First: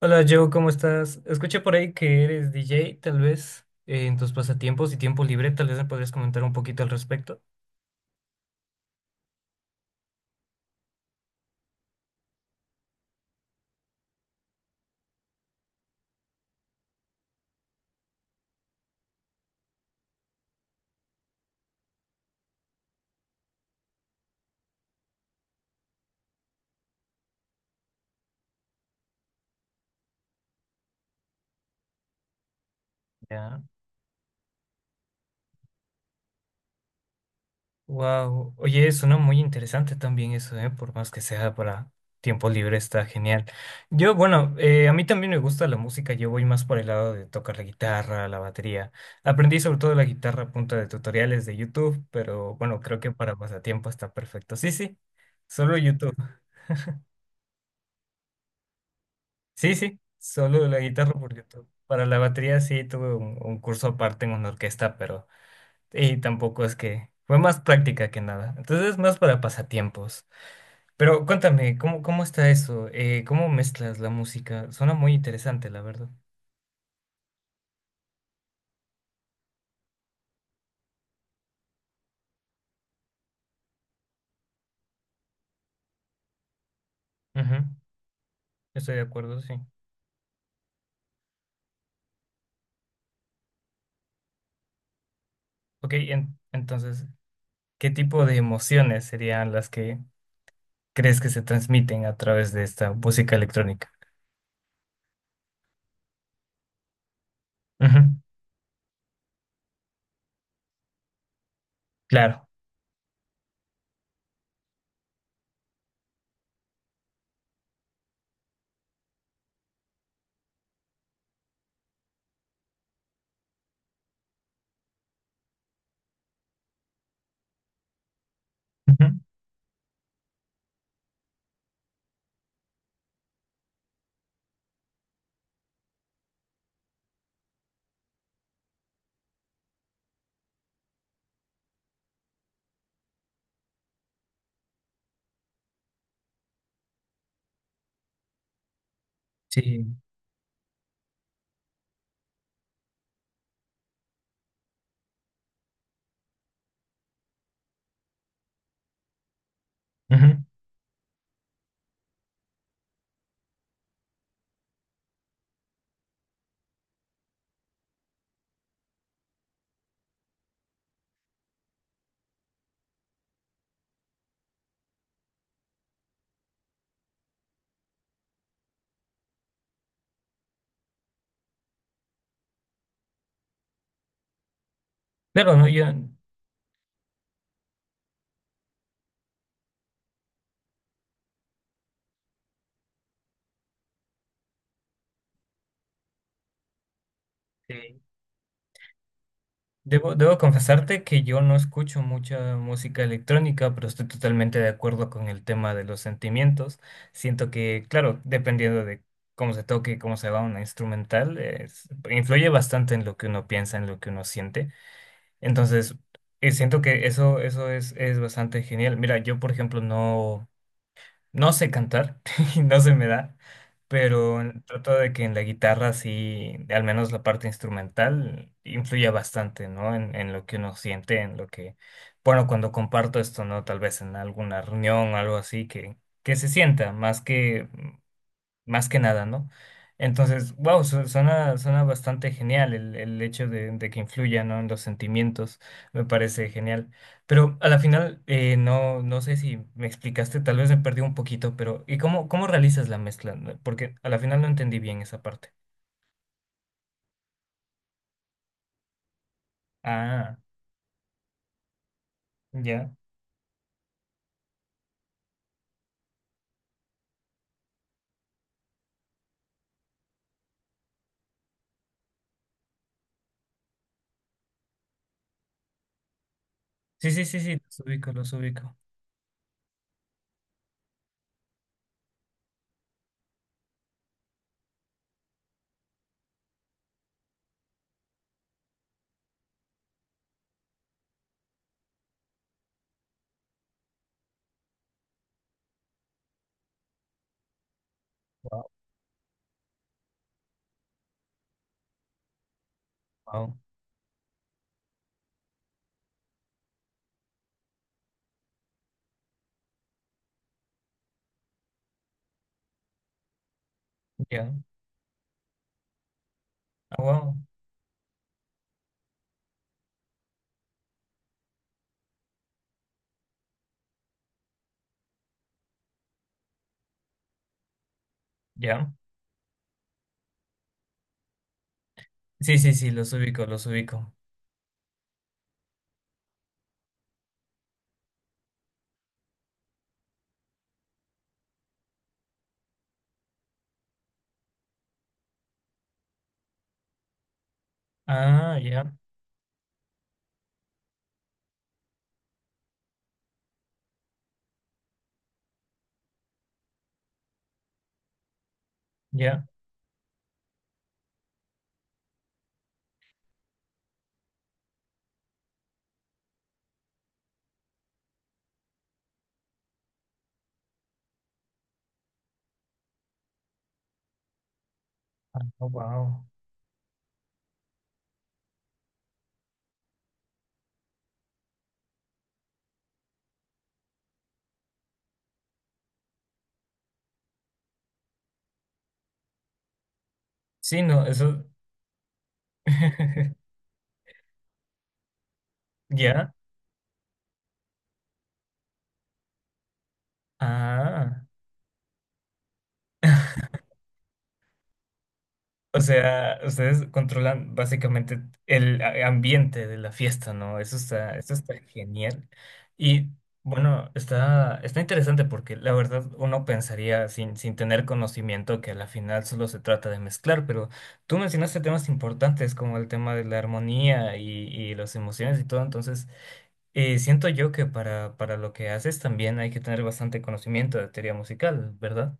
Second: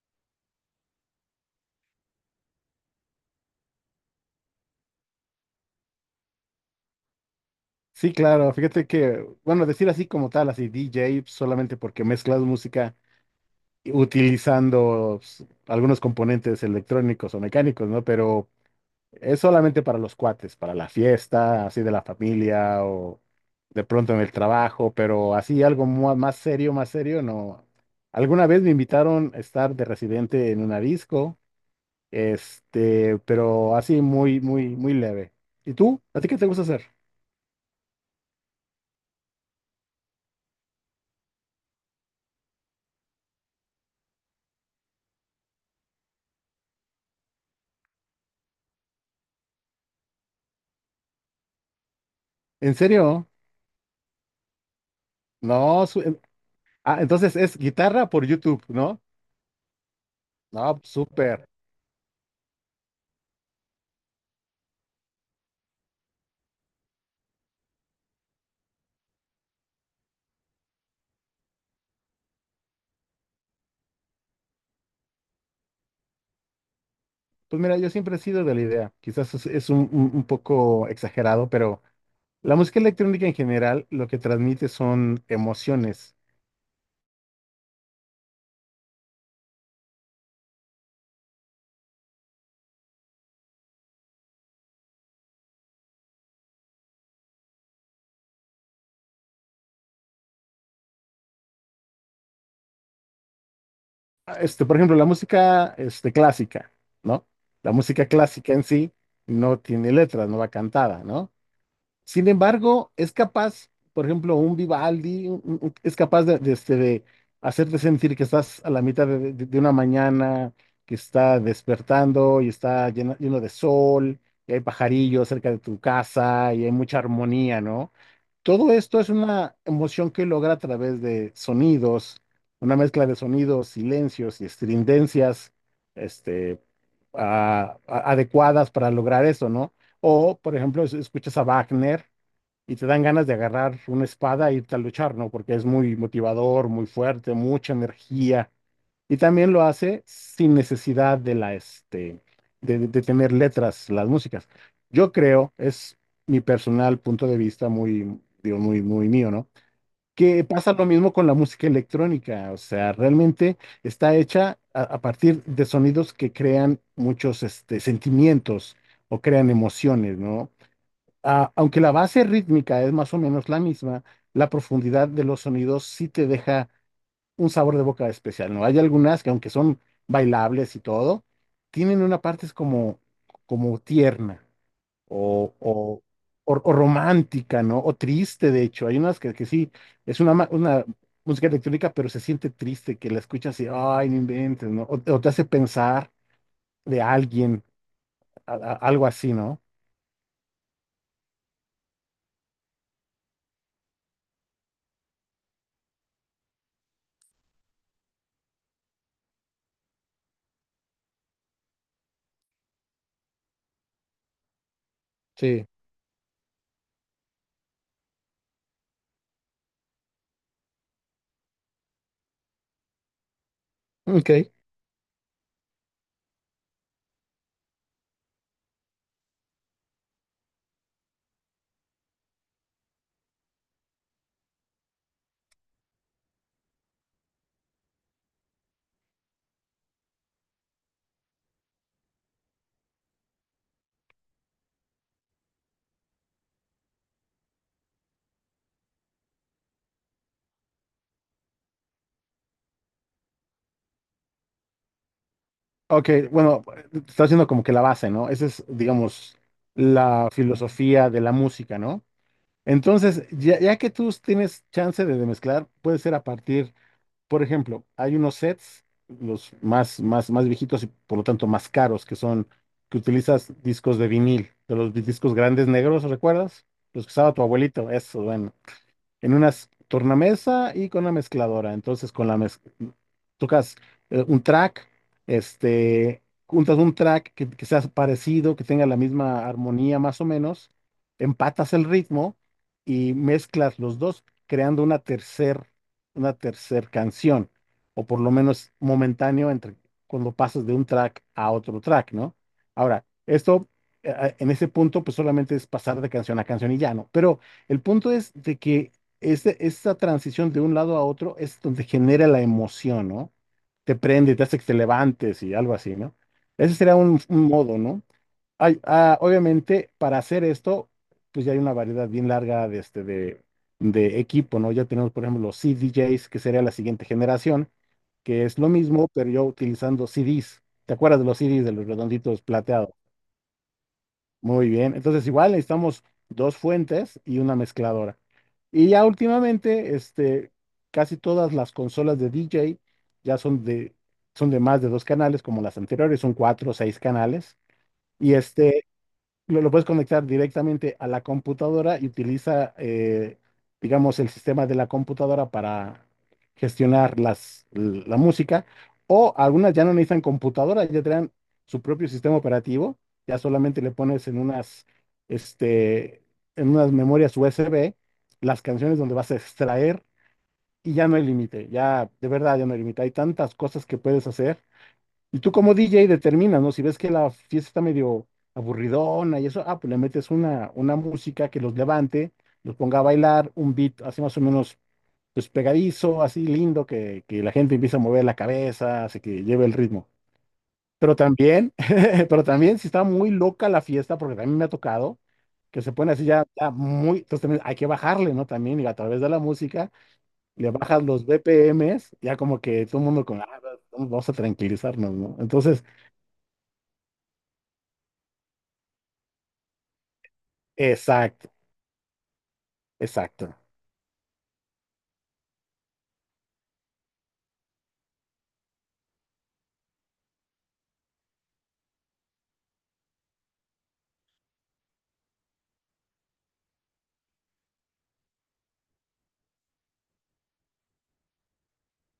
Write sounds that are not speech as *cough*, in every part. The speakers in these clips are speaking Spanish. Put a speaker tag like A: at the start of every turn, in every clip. A: Hola Joe, ¿cómo estás? Escuché por ahí que eres DJ, tal vez, en tus pasatiempos y tiempo libre, tal vez me podrías comentar un poquito al respecto.
B: Sí, claro, fíjate que, bueno, decir así como tal, así DJ, solamente porque mezclas música utilizando algunos componentes electrónicos o mecánicos, ¿no? Pero es solamente para los cuates, para la fiesta, así de la familia o de pronto en el trabajo, pero así algo más serio, no. Alguna vez me invitaron a estar de residente en una disco,
A: Ya.
B: pero así muy, muy, muy leve. ¿Y tú? ¿A ti qué te gusta hacer?
A: Wow. Oye, suena muy interesante también eso, ¿eh? Por más que sea para tiempo libre, está genial. Yo, bueno, a mí también me gusta la música, yo voy más por el lado de tocar la guitarra, la batería. Aprendí sobre todo la guitarra a punta de tutoriales de YouTube, pero
B: ¿En
A: bueno, creo que
B: serio?
A: para pasatiempo está perfecto. Sí, sí, solo
B: No,
A: YouTube.
B: ah, entonces es guitarra por YouTube, ¿no?
A: Sí, sí, solo la
B: No,
A: guitarra porque
B: súper.
A: para la batería sí tuve un curso aparte en una orquesta, pero y tampoco es que fue más práctica que nada. Entonces más para pasatiempos. Pero cuéntame, ¿cómo, cómo está eso? ¿Cómo mezclas la música? Suena muy interesante, la verdad.
B: Pues mira, yo siempre he sido de la idea. Quizás es un poco exagerado, pero la música electrónica en general lo que transmite son emociones.
A: Ujú. Estoy de acuerdo, sí. Ok, entonces, ¿qué tipo de emociones serían las que crees que se transmiten a través de esta música electrónica?
B: Ah, por ejemplo, la música clásica, ¿no? La
A: Ujú.
B: música clásica en sí no tiene letras, no va cantada, ¿no? Sin
A: Claro.
B: embargo, es capaz, por ejemplo, un Vivaldi es capaz de hacerte sentir que estás a la mitad de una mañana, que está despertando y está lleno de sol, y hay pajarillos cerca de tu casa y hay mucha armonía, ¿no? Todo esto
A: Ujú.
B: es una emoción que logra a través de sonidos, una mezcla de sonidos, silencios y estridencias, este, adecuadas para lograr eso, ¿no? O, por ejemplo, escuchas a Wagner y te dan ganas de agarrar una espada e irte a luchar, ¿no? Porque es muy motivador, muy fuerte, mucha energía. Y también lo
A: Sí.
B: hace sin necesidad de la, este, de tener letras, las músicas. Yo creo, es mi personal punto de vista muy, digo, muy, muy mío, ¿no? Que
A: Ujú.
B: pasa lo mismo con la música electrónica, o sea, realmente está hecha a partir de sonidos que crean muchos sentimientos o crean emociones, ¿no? Ah, aunque la base rítmica es más o menos la misma, la profundidad de los sonidos sí te deja un sabor de boca especial, ¿no? Hay algunas que aunque son bailables y todo, tienen una parte es como tierna o,
A: Claro, no, yo...
B: o, o romántica, ¿no? O triste, de hecho. Hay unas que sí, es una música electrónica, pero se siente triste, que la escuchas y, ay, no inventes, ¿no? O te hace pensar de alguien,
A: sí.
B: algo así, ¿no?
A: Debo, debo confesarte que yo no escucho mucha música electrónica, pero estoy totalmente de acuerdo con el tema de los sentimientos. Siento que, claro, dependiendo de cómo se toque, cómo se va una instrumental, influye bastante en lo que uno piensa, en lo que uno siente.
B: Sí.
A: Entonces, siento que eso es bastante genial. Mira, yo, por ejemplo, no... No sé cantar, *laughs* no se me da, pero
B: Ok.
A: trato de que en la guitarra sí, al menos la parte instrumental, influya bastante, ¿no? En lo que uno siente, en lo que, bueno, cuando comparto esto, ¿no? Tal vez en alguna reunión o algo así, que se sienta, más que nada, ¿no? Entonces, wow, suena, suena bastante genial el hecho de que influya, ¿no? En los sentimientos, me parece genial. Pero a la final, no, no sé si me explicaste, tal vez me perdí un poquito, pero ¿y cómo, cómo realizas la mezcla? No, porque a la final no entendí bien esa parte.
B: Ok, bueno, está haciendo como que la base, ¿no? Esa es, digamos, la
A: Ah,
B: filosofía de la música, ¿no?
A: ya.
B: Entonces, ya que tú tienes chance de mezclar, puede ser a partir, por ejemplo, hay unos sets, los más, más, más viejitos y por lo tanto más caros, que son, que utilizas discos de vinil, de los discos grandes negros, ¿recuerdas? Los
A: Sí,
B: que
A: sí,
B: usaba
A: sí,
B: tu
A: sí, los
B: abuelito,
A: ubico,
B: eso,
A: los
B: bueno,
A: ubico.
B: en una tornamesa y con una mezcladora. Entonces, con la tocas un track, juntas un track que sea parecido, que tenga la misma armonía más o menos, empatas el ritmo y mezclas los dos, creando una tercer, canción, o por lo
A: Wow,
B: menos momentáneo entre cuando pasas de un track a otro track, ¿no? Ahora,
A: wow,
B: esto en ese punto, pues solamente es pasar de canción a canción y ya, ¿no? Pero el punto es de que esta transición de un lado a otro es donde genera la emoción, ¿no? Te prende, te
A: ya.
B: hace que te levantes y algo así, ¿no? Ese sería
A: Ah,
B: un,
A: wow,
B: un modo, ¿no? Hay, ah, obviamente, para hacer esto, pues ya hay una variedad bien larga de equipo, ¿no? Ya tenemos, por ejemplo, los CDJs, que sería la siguiente generación, que es lo
A: ya.
B: mismo, pero yo utilizando CDs. ¿Te acuerdas de los CDs de los redonditos
A: Sí, sí, sí,
B: plateados?
A: los ubico, los ubico.
B: Muy bien, entonces igual necesitamos dos fuentes y una mezcladora. Y ya últimamente, casi todas las consolas de DJ ya son de más de dos canales, como las anteriores, son cuatro o seis canales. Y
A: Ah, ya,
B: lo puedes conectar directamente a la computadora y utiliza, digamos, el sistema de la computadora para gestionar la música. O
A: ya.
B: algunas ya no necesitan computadora, ya traen su propio sistema operativo. Ya solamente le pones en unas, este, en unas, memorias USB las canciones donde vas a extraer y ya no hay límite. Ya, de verdad, ya no hay límite. Hay tantas cosas que puedes hacer y tú
A: Oh,
B: como DJ
A: wow.
B: determinas, ¿no? Si ves que la fiesta está medio aburridona y eso, ah, pues le metes una música que los levante, los ponga a bailar, un beat así más o menos pues pegadizo, así lindo, que la gente empieza a mover la cabeza, así que lleve el ritmo.
A: Sí, no,
B: Pero
A: eso.
B: también, *laughs* pero también si está muy
A: *laughs*
B: loca la fiesta, porque también me ha tocado, que se pone así
A: ¿Ya?
B: ya, ya muy, entonces también hay que bajarle, ¿no? También y a través de la música le bajas
A: Ah.
B: los BPMs, ya como que todo el mundo con, "Ah, vamos a tranquilizarnos, ¿no?"
A: O
B: Entonces,
A: sea, ustedes controlan básicamente ambiente de la fiesta, ¿no? Eso
B: exacto,
A: está genial. Y
B: exacto.
A: bueno, está, está interesante porque la verdad uno pensaría sin, sin tener conocimiento que a la final solo se trata de mezclar, pero tú mencionaste temas importantes como el tema de la armonía y las emociones y todo, entonces siento yo que para lo que haces también hay que tener bastante conocimiento de teoría musical, ¿verdad?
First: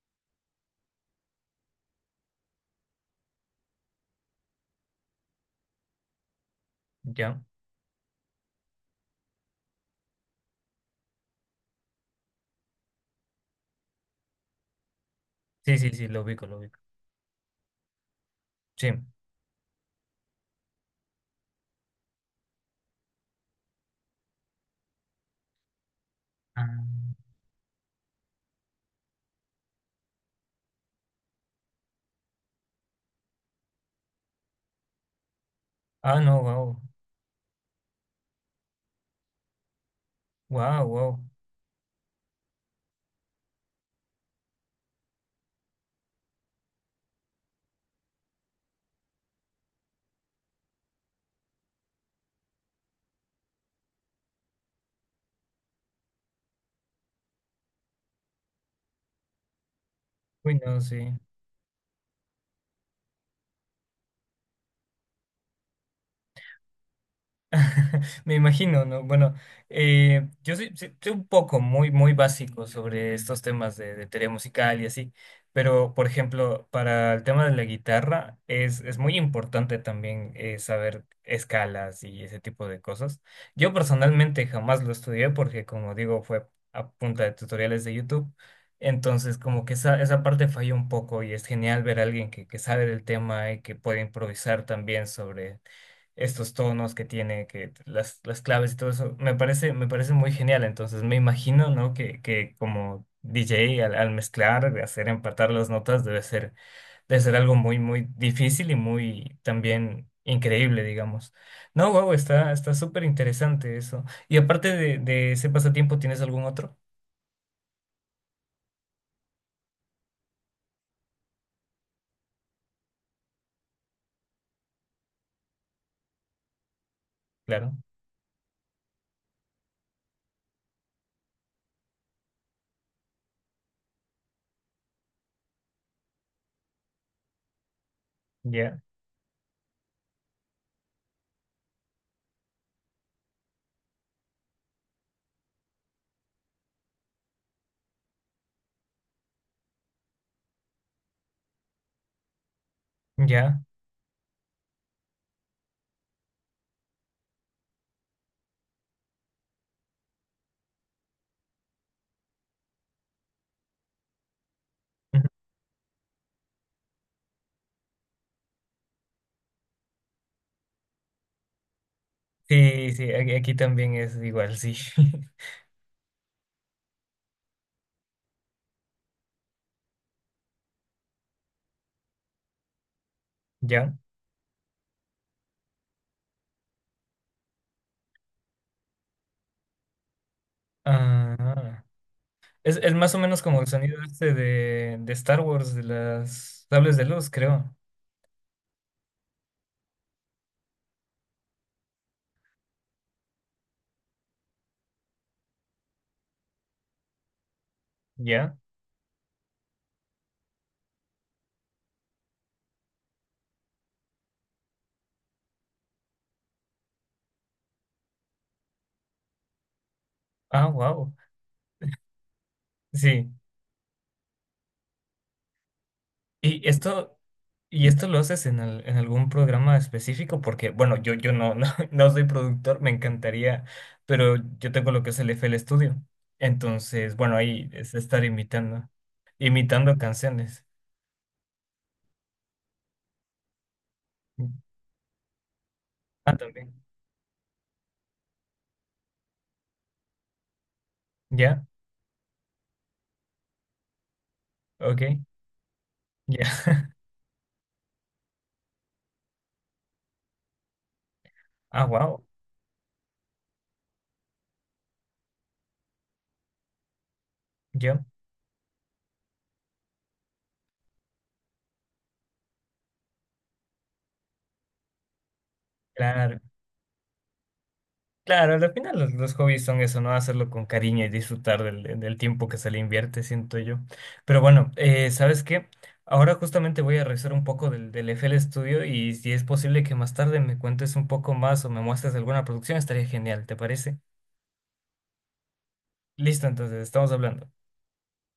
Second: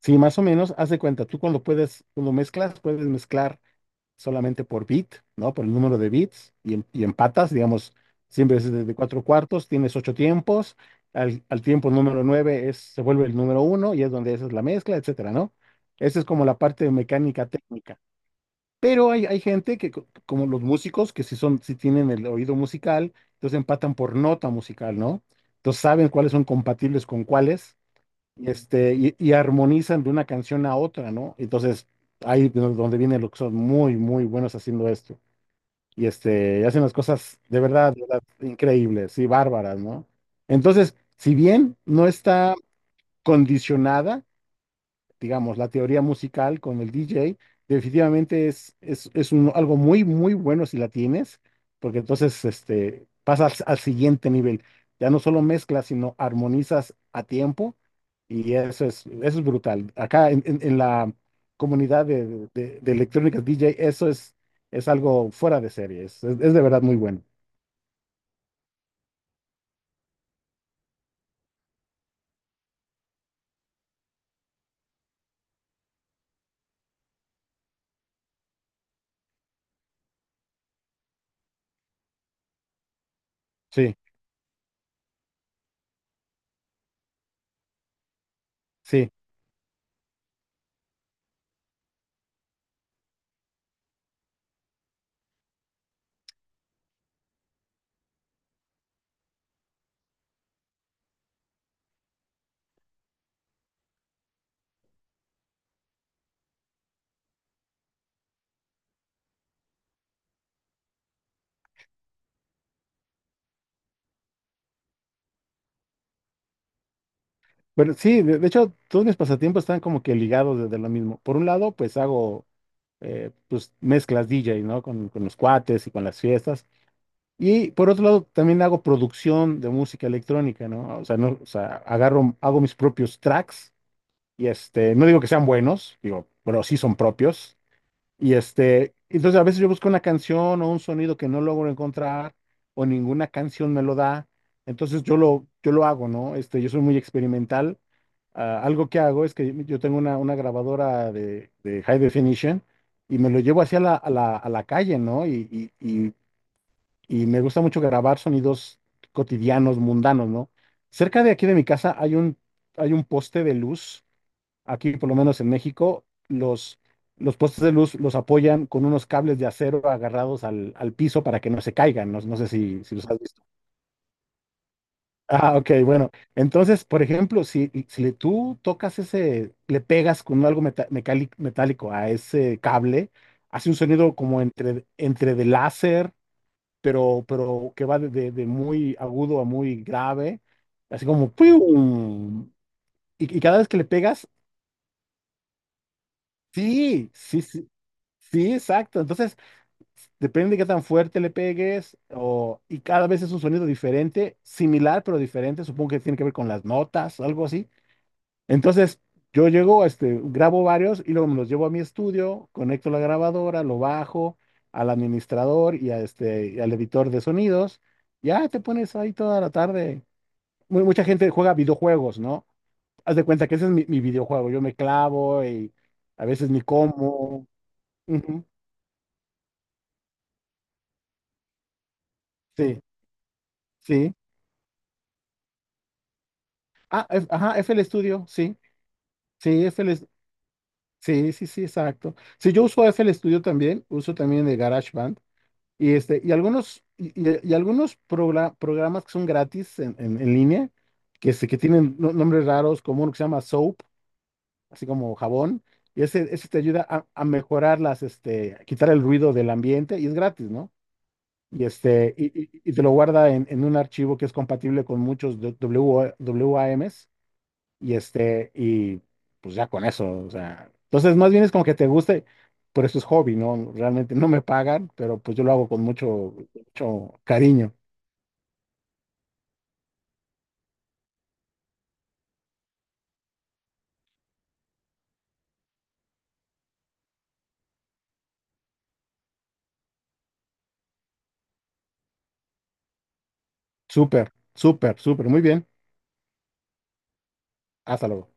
B: Sí, más o menos, haz de cuenta, tú cuando puedes, cuando mezclas, puedes mezclar solamente por bit, ¿no? Por el número de bits y, y
A: Ya.
B: empatas, digamos, siempre es de cuatro cuartos, tienes ocho tiempos, al tiempo número nueve es, se vuelve el número uno y es donde esa es la mezcla, etcétera, ¿no?
A: Sí, sí, sí,
B: Esa
A: lo
B: es
A: ubico,
B: como
A: lo
B: la
A: ubico.
B: parte de mecánica técnica.
A: Sí.
B: Pero hay gente que, como los músicos, que si son, si tienen el oído musical, entonces empatan por nota musical, ¿no? Entonces saben cuáles son
A: Ah.
B: compatibles con cuáles y armonizan de una canción a otra, ¿no? Entonces, ahí es donde vienen los que son muy, muy buenos haciendo esto. Y
A: Ah, no, wow.
B: hacen las cosas de verdad, increíbles y bárbaras, ¿no?
A: Wow,
B: Entonces,
A: wow.
B: si bien no está condicionada, digamos, la teoría musical con el DJ, definitivamente es algo muy, muy bueno si la tienes, porque entonces pasas al siguiente nivel. Ya no solo mezclas, sino armonizas a tiempo y eso es brutal. Acá en, en-
A: Uy,
B: en
A: no,
B: la
A: sí.
B: comunidad de electrónicas DJ, eso es algo fuera de serie, es de verdad muy bueno.
A: *laughs* Me imagino, ¿no? Bueno, yo soy, soy un poco muy, muy básico sobre estos temas de teoría musical y así, pero por ejemplo, para el tema de la guitarra es muy importante también saber escalas y ese tipo de cosas. Yo
B: Sí,
A: personalmente jamás lo estudié porque, como digo, fue a punta de tutoriales de YouTube,
B: sí.
A: entonces como que esa parte falló un poco y es genial ver a alguien que sabe del tema y que puede improvisar también sobre estos tonos que tiene, que las claves y todo eso, me parece muy genial. Entonces me imagino, ¿no? Que como DJ al, al mezclar, de hacer empatar las notas debe ser algo muy, muy difícil y muy también increíble, digamos. No, wow, está, está súper interesante eso. Y aparte de ese pasatiempo, ¿tienes algún otro?
B: Pero sí, de hecho, todos mis pasatiempos están como que ligados desde lo mismo. Por un lado, pues hago pues mezclas DJ, ¿no? Con los cuates y con las fiestas. Y
A: Claro,
B: por otro lado, también hago producción de música electrónica, ¿no? O sea, no, o sea, agarro, hago mis propios tracks y no digo que sean buenos, digo, pero sí son propios. Y
A: ya,
B: entonces a veces yo busco una canción o un sonido que no logro encontrar o ninguna canción me lo da. Entonces yo lo hago, ¿no? Yo soy muy experimental. Ah, algo que hago es que yo tengo una grabadora de high definition y me lo
A: ya.
B: llevo hacia a la calle, ¿no? Y, y, y me gusta mucho grabar sonidos cotidianos, mundanos, ¿no? Cerca de aquí de mi casa hay un poste de luz, aquí por lo
A: Ujú.
B: menos en México, los postes de luz los apoyan con unos cables de acero agarrados al piso para que no se caigan. No, no sé si,
A: Sí,
B: si los
A: sí,
B: has
A: aquí,
B: visto.
A: aquí también es igual, sí. *laughs*
B: Ah, ok, bueno. Entonces, por ejemplo, si tú tocas ese, le pegas con algo metálico a ese cable, hace un
A: Ya.
B: sonido como entre de láser, pero que va de muy agudo a muy grave, así como
A: Ah.
B: ¡pium!
A: Es más o
B: Y
A: menos
B: cada
A: como el
B: vez que le
A: sonido
B: pegas,
A: este de Star Wars, de las sables de
B: sí,
A: luz,
B: sí, sí,
A: creo.
B: sí, exacto. Entonces, depende de qué tan fuerte le pegues o, y cada vez es un sonido diferente, similar pero diferente. Supongo que tiene que ver con las notas o algo así.
A: ¿Ya?
B: Entonces, yo llego, grabo varios y luego me los llevo a mi estudio, conecto la grabadora, lo bajo al administrador y al editor de sonidos. Ya te pones ahí toda la tarde.
A: Ah,
B: Mucha
A: wow.
B: gente juega videojuegos, ¿no? Haz de
A: Sí.
B: cuenta que ese es mi videojuego. Yo me clavo y a veces ni
A: Y esto,
B: como.
A: y esto lo haces
B: Ujú,
A: en, en algún programa específico, porque, bueno, yo no, no, *laughs* no soy productor,
B: sí,
A: me encantaría,
B: sí.
A: pero yo tengo lo que es el F FL Studio.
B: Ah,
A: Entonces, bueno,
B: ajá,
A: ahí
B: FL
A: es estar
B: Studio, sí.
A: imitando,
B: Sí,
A: imitando canciones.
B: sí, sí, sí, exacto. Sí, yo uso F FL Studio también, uso también el GarageBand y y
A: Ah, también.
B: algunos y algunos programas que son gratis en línea que
A: ¿Ya?
B: tienen nombres raros, como uno que se llama Soap, así como
A: Ok.
B: jabón, y ese
A: Ya.
B: ese te ayuda
A: *laughs*
B: a mejorar las este a quitar el ruido del ambiente y es gratis, ¿no? Y
A: Ah,
B: este
A: wow.
B: y, y- y te lo guarda en un archivo que es compatible con muchos W A WAMs. Y
A: Yo.
B: este, y pues ya con eso, o sea, entonces más bien es como que te guste, pero eso es hobby, ¿no? Realmente no me pagan, pero pues yo lo hago con mucho,
A: Claro,
B: mucho cariño.
A: claro, al final los hobbies son eso, ¿no? Hacerlo con cariño y disfrutar del, del tiempo que se le invierte, siento yo. Pero bueno, ¿sabes qué? Ahora justamente voy a revisar un poco del, del FL Studio y si es posible que más tarde me cuentes un poco más o me muestres alguna producción, estaría genial, ¿te parece?
B: Súper, súper, súper, muy bien.
A: Listo, entonces, estamos hablando.
B: Hasta luego.